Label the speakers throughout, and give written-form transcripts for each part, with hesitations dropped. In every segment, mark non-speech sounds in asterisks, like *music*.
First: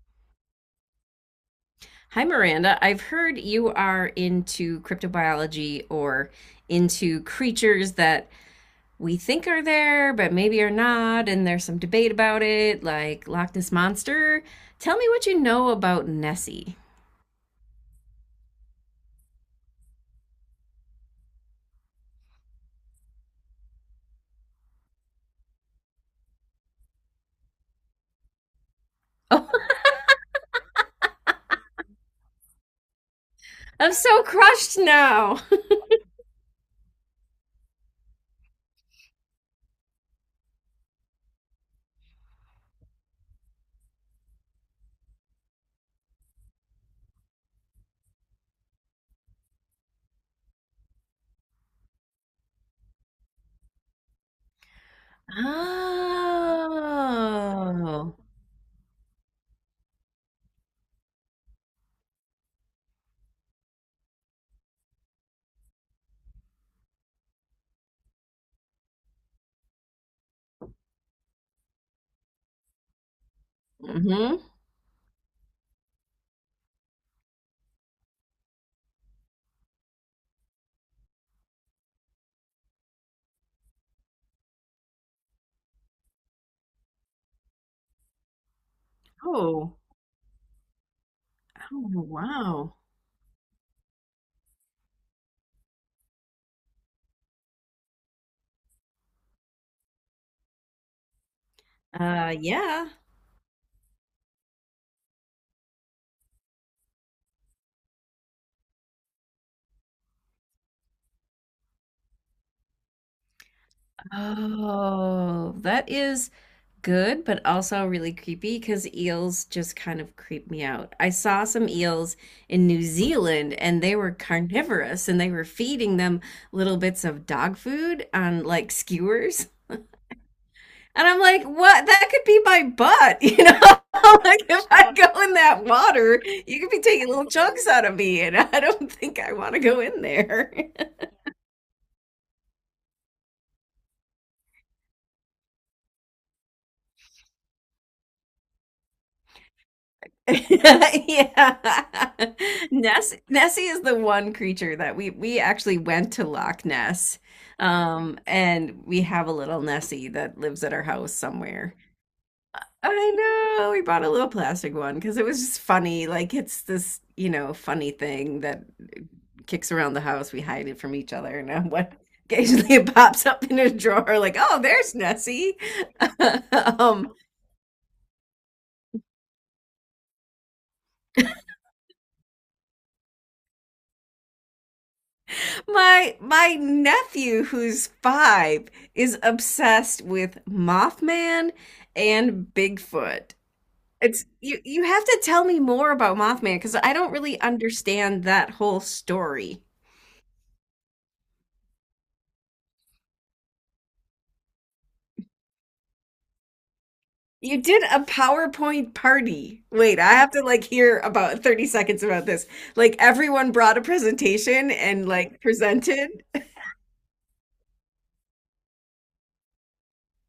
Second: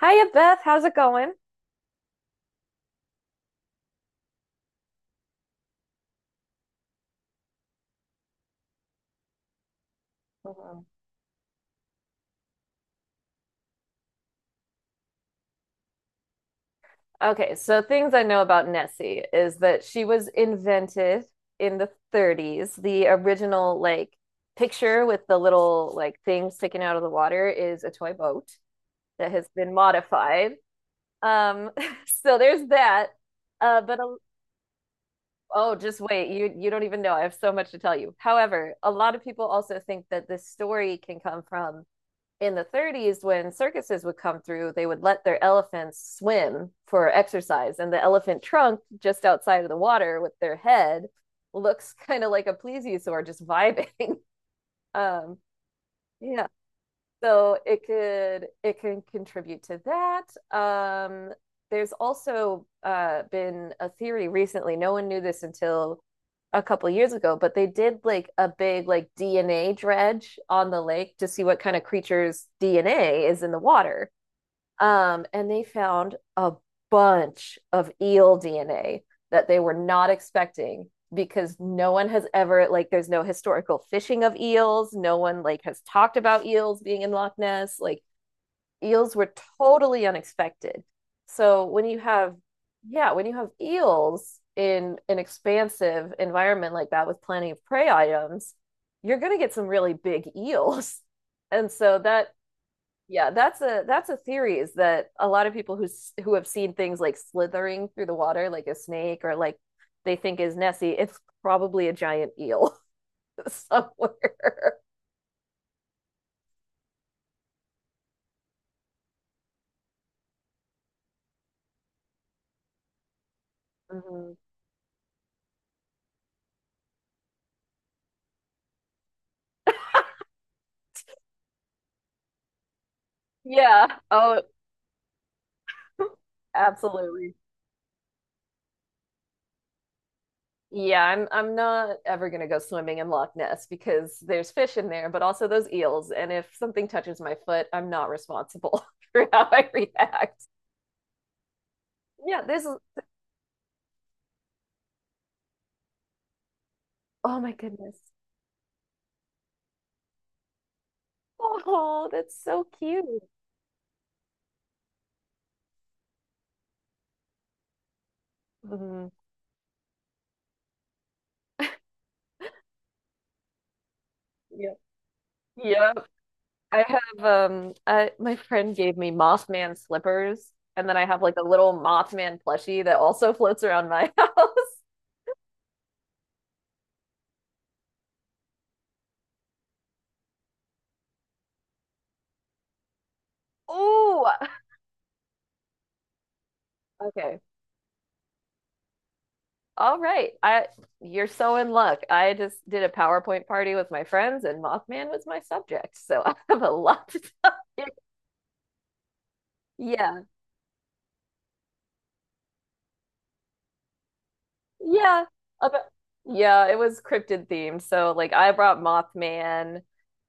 Speaker 1: Hiya, Beth. How's it going?
Speaker 2: Hi, Miranda. I've heard you are into cryptobiology, or into creatures that we think are there but maybe are
Speaker 1: Mhm.
Speaker 2: not, and there's some debate about it, like Loch Ness Monster. Tell me what you know about Nessie.
Speaker 1: Okay, so things I know about Nessie is that she was invented in the 30s. The original like picture with the little like thing sticking out of the water is a toy boat that
Speaker 2: Oh,
Speaker 1: has been modified. Um, *laughs* so there's that. Uh,
Speaker 2: *laughs* I'm
Speaker 1: but a,
Speaker 2: so crushed now.
Speaker 1: oh, just wait, you don't even know. I have so much to tell you. However, a lot of people also think that this story can come from in the 30s when circuses would come through, they would let their elephants swim for exercise, and the elephant trunk just outside of the water with their head looks *laughs* kind of like a plesiosaur just vibing. *laughs* um yeah, so it
Speaker 2: Oh.
Speaker 1: could it can contribute to that. Um, there's also been a theory recently. No one knew this until a couple of years ago, but they did like a big like DNA dredge on the lake to see what kind of creatures DNA is in the water.
Speaker 2: Mm-hmm.
Speaker 1: And they found a bunch of eel DNA that they were not expecting, because no one has ever, like, there's no historical fishing of eels, no one like has talked about eels being in Loch Ness. Like, eels were
Speaker 2: Oh.
Speaker 1: totally unexpected. So
Speaker 2: Oh,
Speaker 1: when you have,
Speaker 2: wow.
Speaker 1: yeah, when you have eels in an expansive environment like that with plenty of prey items, you're going to get some really big eels. *laughs* And so that,
Speaker 2: Yeah.
Speaker 1: yeah, that's a theory is that a lot of people who who have seen things like slithering through the water like a snake or like they think is Nessie, it's probably a giant eel *laughs* somewhere.
Speaker 2: Oh, that is good, but also really creepy because eels just kind of creep me out. I saw some eels in New Zealand and they were
Speaker 1: Mhm.
Speaker 2: carnivorous, and they were feeding them little bits of dog food on like skewers. And I'm like, what? That could be my butt?
Speaker 1: Yeah.
Speaker 2: *laughs*
Speaker 1: Oh,
Speaker 2: Like if I go in that water, you could be taking little
Speaker 1: absolutely.
Speaker 2: chunks out of me, and I don't think I want to go in there. *laughs*
Speaker 1: Yeah, I'm not ever gonna go swimming in Loch Ness because there's fish in there, but also those eels. And if something touches my foot, I'm not responsible *laughs* for how I react.
Speaker 2: *laughs* Yeah.
Speaker 1: Yeah,
Speaker 2: Nessie is the one creature that we actually went to Loch Ness.
Speaker 1: oh my goodness.
Speaker 2: And we have a little Nessie that lives at our house somewhere.
Speaker 1: Oh, that's so cute.
Speaker 2: I know, we bought a little plastic one because it was just funny. Like it's this, funny thing that
Speaker 1: Mhm.
Speaker 2: kicks around the house. We hide it from each other, and then *laughs* what, occasionally it pops up in a drawer, like, oh,
Speaker 1: Yep.
Speaker 2: there's Nessie.
Speaker 1: Yep.
Speaker 2: *laughs*
Speaker 1: I
Speaker 2: um,
Speaker 1: have I my friend gave me Mothman slippers, and then I have like a little Mothman plushie that also *laughs* floats around my *laughs* house.
Speaker 2: my nephew who's five is obsessed with Mothman and Bigfoot. It's
Speaker 1: Ooh.
Speaker 2: you have to tell me more about Mothman because I don't
Speaker 1: Okay.
Speaker 2: really understand that whole story.
Speaker 1: All right. I, you're so in luck. I just did a PowerPoint party with my friends and Mothman was my subject. So *laughs* I have a lot to tell
Speaker 2: You did
Speaker 1: you.
Speaker 2: a PowerPoint party. Wait, I
Speaker 1: Yeah.
Speaker 2: have to like hear about *laughs* 30 seconds about this. Like everyone brought a presentation and
Speaker 1: Yeah.
Speaker 2: like
Speaker 1: About,
Speaker 2: presented.
Speaker 1: yeah, it was cryptid themed. So like I brought Mothman.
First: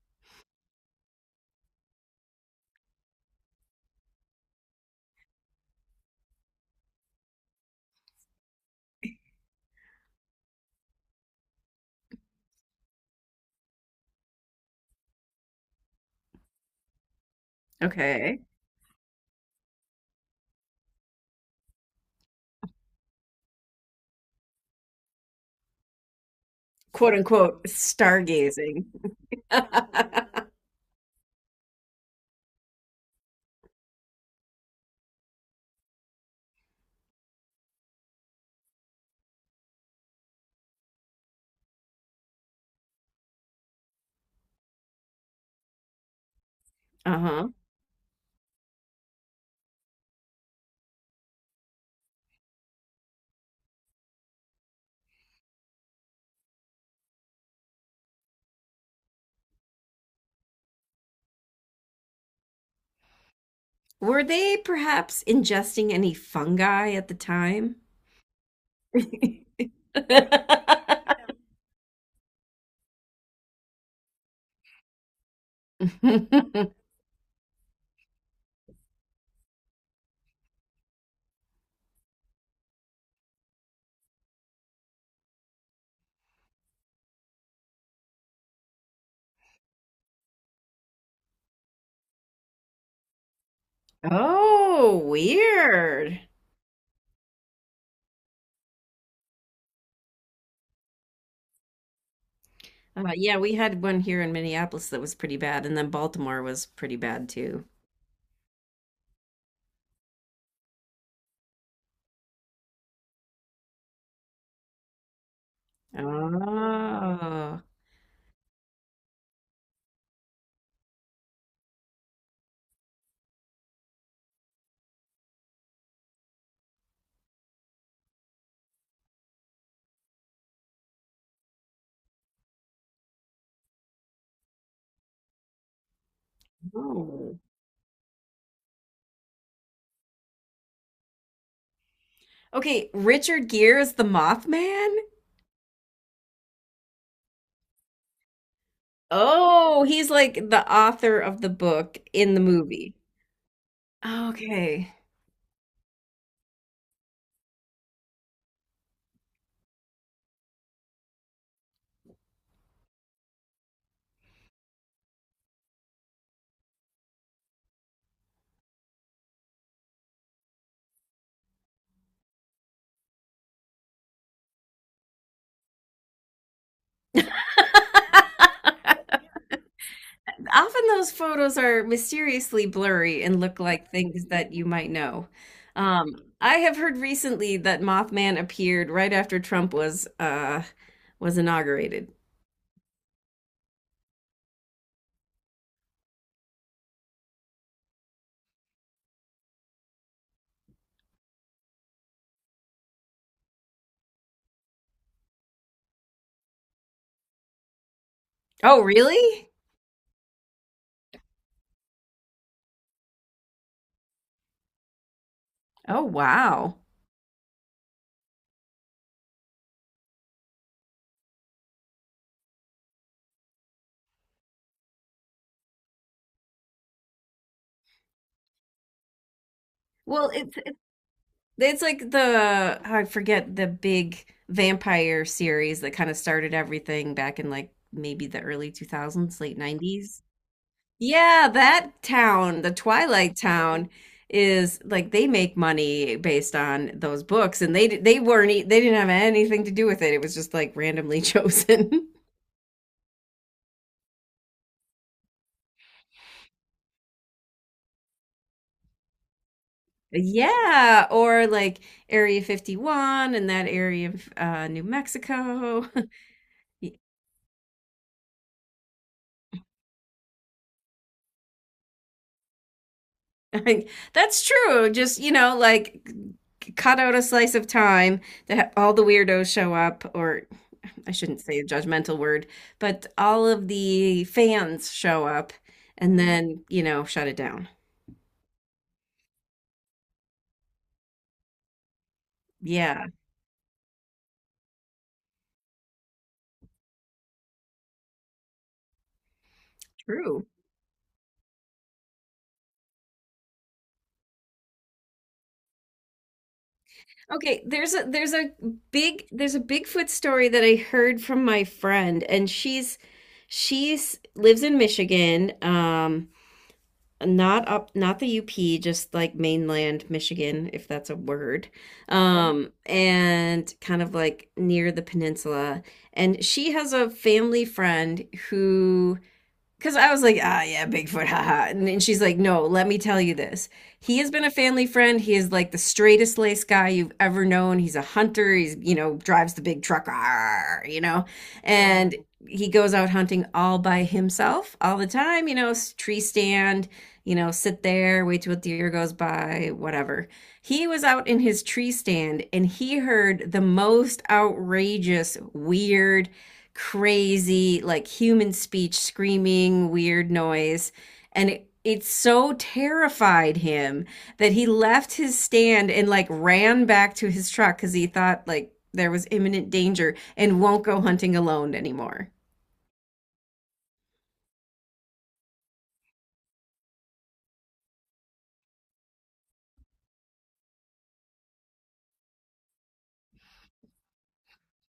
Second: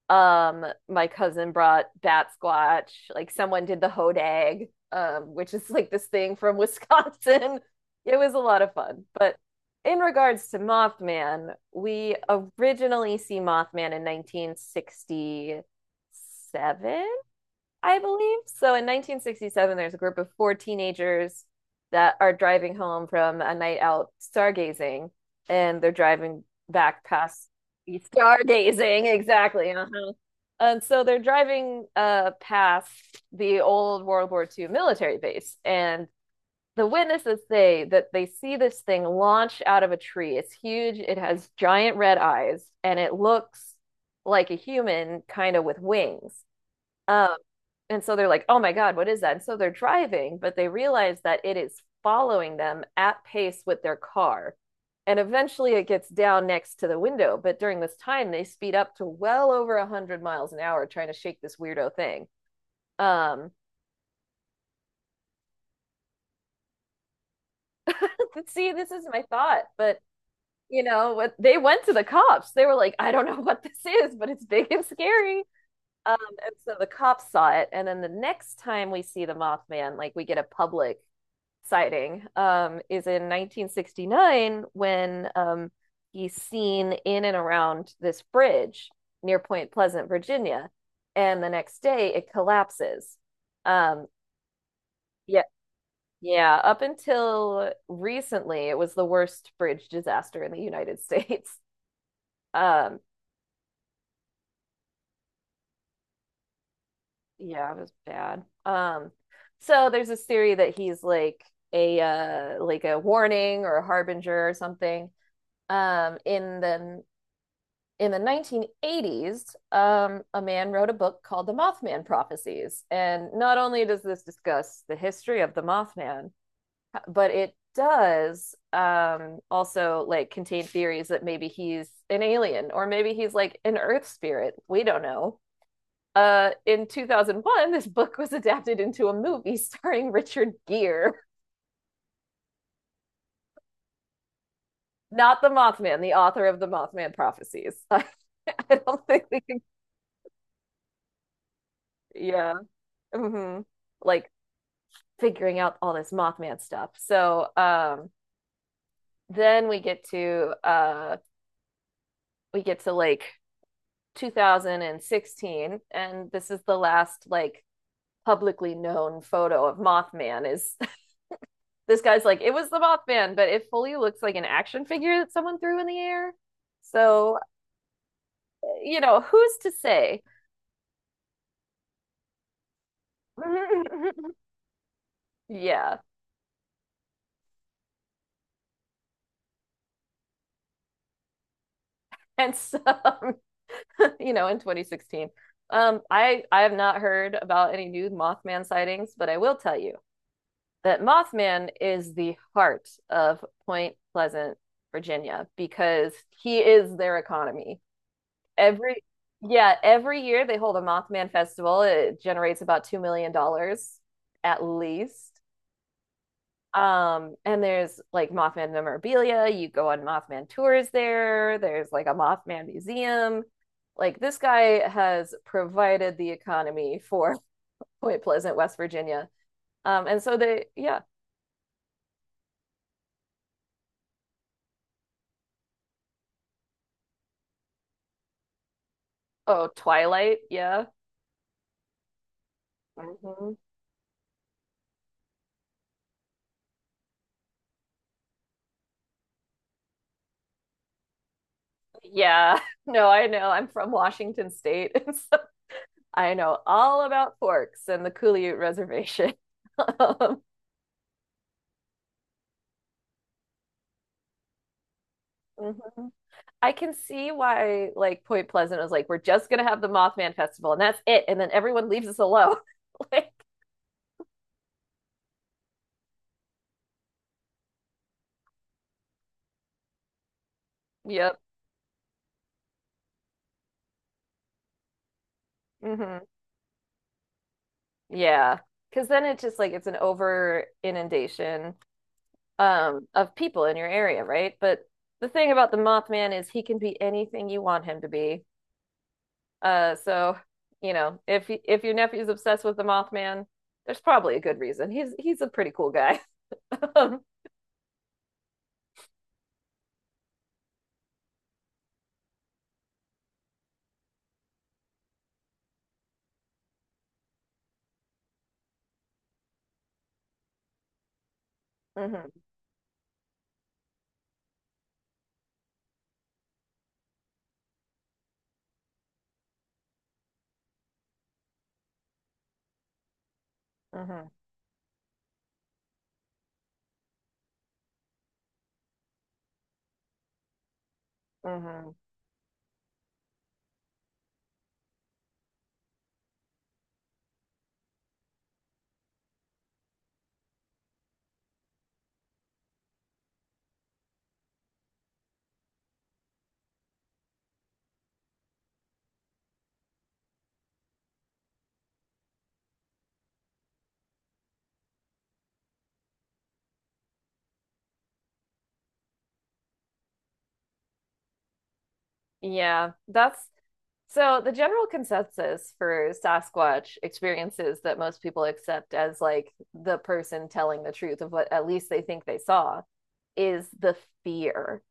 Speaker 1: My cousin brought bat squatch. Like someone did the hodag, which is like this thing from Wisconsin. *laughs* It was a lot of fun. But in regards to Mothman, we originally see Mothman in 1967, I believe.
Speaker 2: Okay.
Speaker 1: So in 1967, there's a group of four teenagers that are driving home from a night out stargazing, and they're driving back
Speaker 2: Quote
Speaker 1: past,
Speaker 2: unquote stargazing.
Speaker 1: stargazing. *laughs* Exactly. Uh-huh.
Speaker 2: *laughs*
Speaker 1: And so they're driving past the old World War II military base, and the witnesses say that they see this thing launch out of a tree. It's huge, it has giant red eyes, and it looks like a human, kind of with wings. Um,
Speaker 2: Uh-huh.
Speaker 1: and so they're like, oh my God, what is that? And so they're driving, but they realize that it is following them at pace with their car. And eventually it gets down next to the window. But during this time, they speed up to well over 100 miles an hour trying to shake this weirdo thing. Um,
Speaker 2: Were they perhaps ingesting any fungi at the time?
Speaker 1: *laughs* See, this is my thought, but you know what?
Speaker 2: *laughs*
Speaker 1: They went to the cops. They were like, I don't know what this is, but it's big and scary. Um, and so
Speaker 2: *laughs*
Speaker 1: the cops saw it, and then the next time we see the Mothman, like we get a public sighting, is in 1969 when he's seen in and around this bridge near Point Pleasant, Virginia, and the next day it collapses. Um,
Speaker 2: Oh,
Speaker 1: yeah,
Speaker 2: weird.
Speaker 1: yeah. Up until recently, it was the worst bridge disaster in the United States. *laughs* Um,
Speaker 2: Yeah, we had one here in Minneapolis that was pretty bad, and then Baltimore was pretty bad too.
Speaker 1: yeah, it was bad. So there's this theory that he's like a warning or a harbinger or something. Um, in the
Speaker 2: Oh.
Speaker 1: in the 1980s, a man wrote a book called The Mothman Prophecies. And not only does this discuss the history of the Mothman, but it does also like contain theories that maybe he's an alien or maybe he's like an earth spirit. We don't know. In
Speaker 2: Oh.
Speaker 1: 2001, this book was adapted into a movie starring Richard Gere,
Speaker 2: Okay, Richard Gere is the Mothman?
Speaker 1: not the Mothman, the author of The Mothman Prophecies. *laughs* I don't think we can,
Speaker 2: Oh, he's like the author of the book in the
Speaker 1: yeah,
Speaker 2: movie.
Speaker 1: hmm, like
Speaker 2: Okay.
Speaker 1: figuring out all this Mothman stuff. So then we get to like 2016, and this is the last like publicly known photo of Mothman is. *laughs* This guy's like, it was the Mothman, but it fully looks like an action figure that someone threw in the air. So, you know, who's to say?
Speaker 2: Often those photos are mysteriously blurry and look like
Speaker 1: *laughs*
Speaker 2: things that you might know.
Speaker 1: Yeah.
Speaker 2: Um, I have heard recently that Mothman appeared right after Trump was was inaugurated.
Speaker 1: And so, *laughs* you know, in 2016, I have not heard about any new Mothman sightings, but I will tell you that Mothman is the heart of Point Pleasant, Virginia, because he is their economy.
Speaker 2: Oh,
Speaker 1: Every
Speaker 2: really?
Speaker 1: Yeah, every year they hold a Mothman Festival. It generates about $2 million at least.
Speaker 2: Oh, wow.
Speaker 1: And there's like Mothman memorabilia. You go on Mothman tours there. There's like a Mothman museum. Like this guy has provided the economy for *laughs* Point Pleasant, West Virginia.
Speaker 2: Well, it's it's
Speaker 1: Yeah.
Speaker 2: it's like the, oh, I forget the big vampire series that kind of started everything back in like maybe the early 2000s, late
Speaker 1: Oh,
Speaker 2: 90s.
Speaker 1: Twilight, yeah.
Speaker 2: Yeah, that town, the Twilight
Speaker 1: Mhm.
Speaker 2: Town, is like they make money based on those books, and they weren't they didn't have anything to do with it. It was just like randomly *laughs* chosen.
Speaker 1: Yeah. *laughs* No, I know. I'm from Washington State. *laughs* So I know all about forks and the Couliute Reservation. *laughs* Um,
Speaker 2: Yeah, or like Area 51 and that area of New Mexico. *laughs*
Speaker 1: mhm. I can see why, like, Point Pleasant was like, we're just gonna have the Mothman Festival and that's it. And then everyone leaves us alone. *laughs* Like,
Speaker 2: I- That's true. Just, you know, like cut out a slice of time that all the weirdos show up, or I
Speaker 1: yep.
Speaker 2: shouldn't say a judgmental word, but all of the fans show up and
Speaker 1: Hmm.
Speaker 2: then, you know, shut it down.
Speaker 1: Yeah. Because then it's just like it's an over inundation
Speaker 2: Yeah,
Speaker 1: of people in your area, right? But the thing about the Mothman is he can be anything you want him to be. Uh, so,
Speaker 2: true.
Speaker 1: you know, if your nephew's obsessed with the Mothman, there's probably a good reason. He's a pretty cool guy. *laughs*
Speaker 2: Okay, there's a big, there's a Bigfoot story that I heard from my friend, and she's lives in Michigan, um, not up, not the UP, just like mainland Michigan, if that's a word.
Speaker 1: Mhm,
Speaker 2: Um, and kind of like near the peninsula. And she has a family friend who, because I was like, ah, yeah, Bigfoot, haha. And then she's like, no, let me tell you this. He
Speaker 1: mhm,
Speaker 2: has been a family friend. He is like the straightest lace guy you've ever known. He's a hunter. He's, you know, drives the big truck, "Arr," you know,
Speaker 1: mhm.
Speaker 2: and he goes out hunting all by himself all the time, you know, tree stand, you know, sit there, wait till a deer goes by, whatever. He was out in his tree stand and he heard the most outrageous, weird, crazy, like human speech, screaming, weird noise. And it so terrified him that he left his stand and like ran back to his truck because he thought like there was imminent danger, and won't go hunting alone anymore.
Speaker 1: Yeah, that's, so the general consensus for Sasquatch experiences that most people accept as like the person telling the truth of what at least they think they saw is the fear.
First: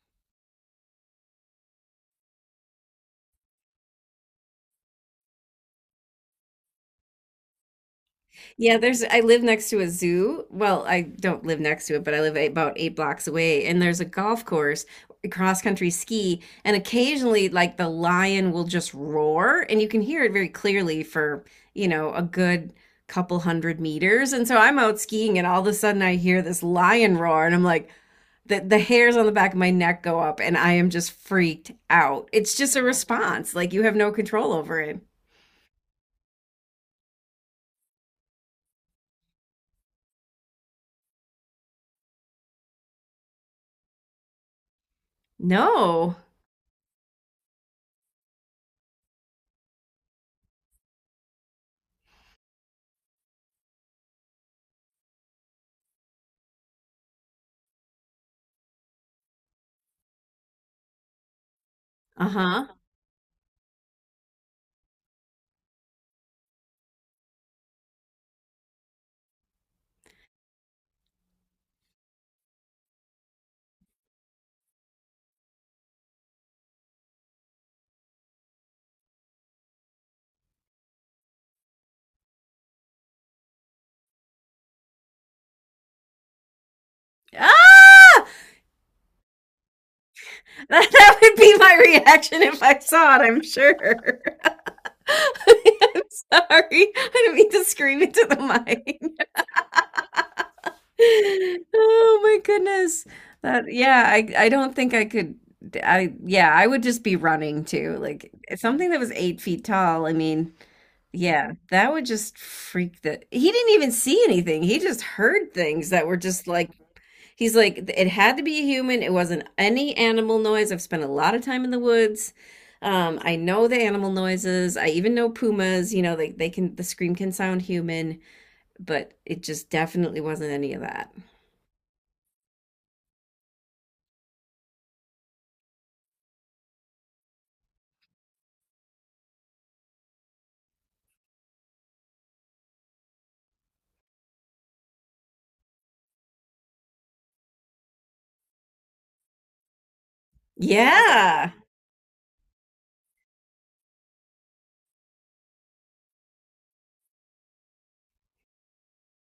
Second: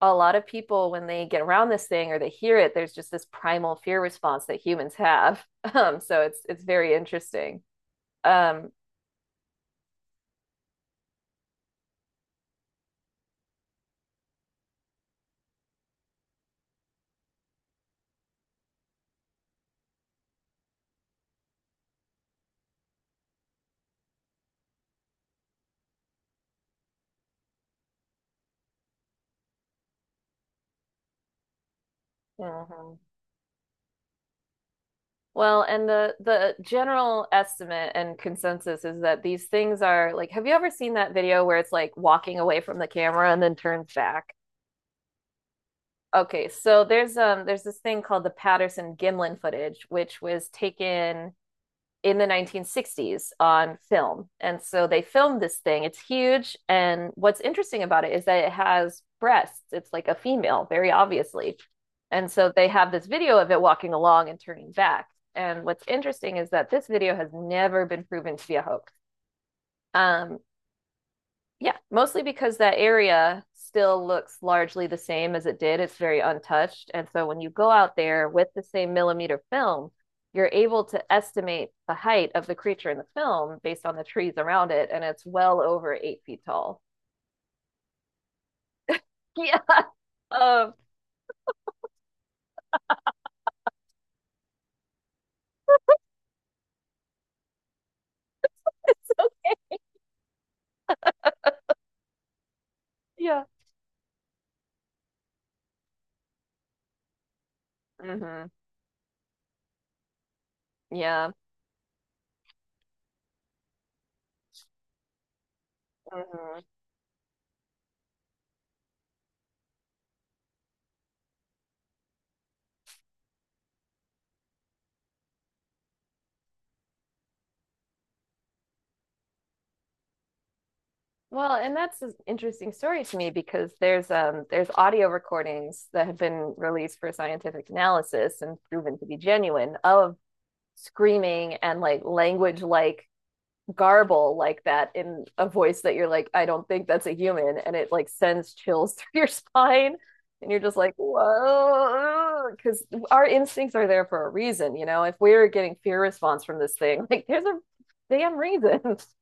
Speaker 1: A lot of people, when they get around this thing or they hear it, there's just this primal fear response that humans have. *laughs* So it's very interesting. Um,
Speaker 2: Yeah, there's, I live next to a zoo. Well, I don't live next to it, but I live about eight blocks away, and there's a golf course, cross country ski, and occasionally like the lion will just roar and you can hear it very clearly for, you know, a good couple hundred meters. And so I'm out skiing and all of a sudden I hear this lion roar and I'm like, the hairs on the back of my neck go up and I am just freaked out. It's just a
Speaker 1: mhm.
Speaker 2: response. Like you have no control over it.
Speaker 1: Well, and the general estimate and consensus is that these things are like, have you ever seen that video where it's like walking away from the camera and then turns back?
Speaker 2: No.
Speaker 1: Okay, so there's this thing called the Patterson-Gimlin footage, which was taken in the 1960s on film. And so they filmed this thing. It's huge. And what's interesting about it is that it has breasts. It's like a female, very obviously. And so they
Speaker 2: Uh-huh.
Speaker 1: have this video of it walking along and turning back. And what's interesting is that this video has never been proven to be a hoax. Um, yeah, mostly because that area still looks largely the same as it did. It's very untouched. And so when you go out there with the same millimeter film, you're able to estimate the height of the creature in the film based on the trees around it, and it's well over 8 feet tall.
Speaker 2: Ah!
Speaker 1: *laughs* Yeah.
Speaker 2: *laughs*
Speaker 1: Um,
Speaker 2: That would be my reaction if I saw it, I'm sure. *laughs* I'm sorry. I didn't mean to scream into the mic. *laughs* Oh my goodness.
Speaker 1: yeah.
Speaker 2: That, yeah, I don't think I could, I yeah, I would just be running too. Like
Speaker 1: Hmm.
Speaker 2: something that was 8 feet tall, I mean,
Speaker 1: Yeah.
Speaker 2: yeah, that would just freak, the he didn't even see anything. He just heard things that were just
Speaker 1: Hmm.
Speaker 2: like, he's like, it had to be a human. It wasn't any animal noise. I've spent a lot of time in the woods. I know the animal noises. I even know pumas. You know, they can, the scream can sound human, but it just definitely wasn't any of that.
Speaker 1: Well, and that's an interesting story to me because there's audio recordings that have been released for scientific analysis and proven to be genuine of screaming and like language like garble like that in a voice that you're like, I don't think that's a human. And it like sends chills *laughs* through your spine. And you're just like,
Speaker 2: Yeah.
Speaker 1: whoa, because our instincts are there for a reason. You know, if we're getting fear response from this thing, *laughs* like there's a damn reason. *laughs*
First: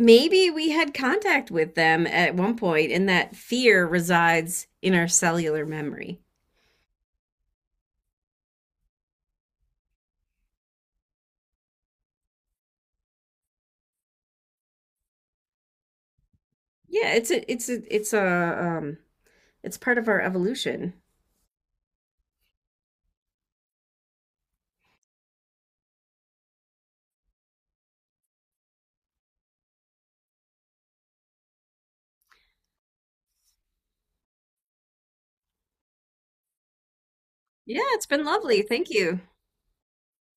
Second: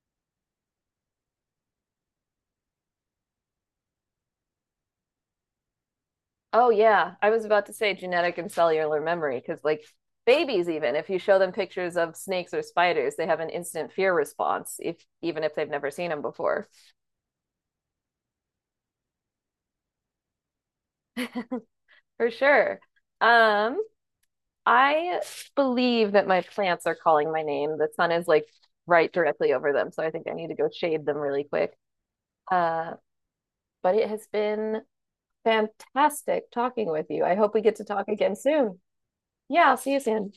Speaker 2: Maybe we had contact with them at one point, and that fear resides in our cellular memory.
Speaker 1: Oh, yeah. I was about to say genetic and cellular memory because, like, babies, even if you show them pictures of snakes or spiders, they have an instant fear response, if even if they've never seen them before.
Speaker 2: Yeah, it's part of our evolution.
Speaker 1: For sure. Um, I believe that my plants are calling my name. The sun is like right directly over them, so I think I need to go shade them really quick. Uh, but it has been fantastic talking with you. I hope we get
Speaker 2: Yeah,
Speaker 1: to
Speaker 2: it's
Speaker 1: talk
Speaker 2: been
Speaker 1: again
Speaker 2: lovely.
Speaker 1: soon.
Speaker 2: Thank you.
Speaker 1: Yeah, I'll see you soon.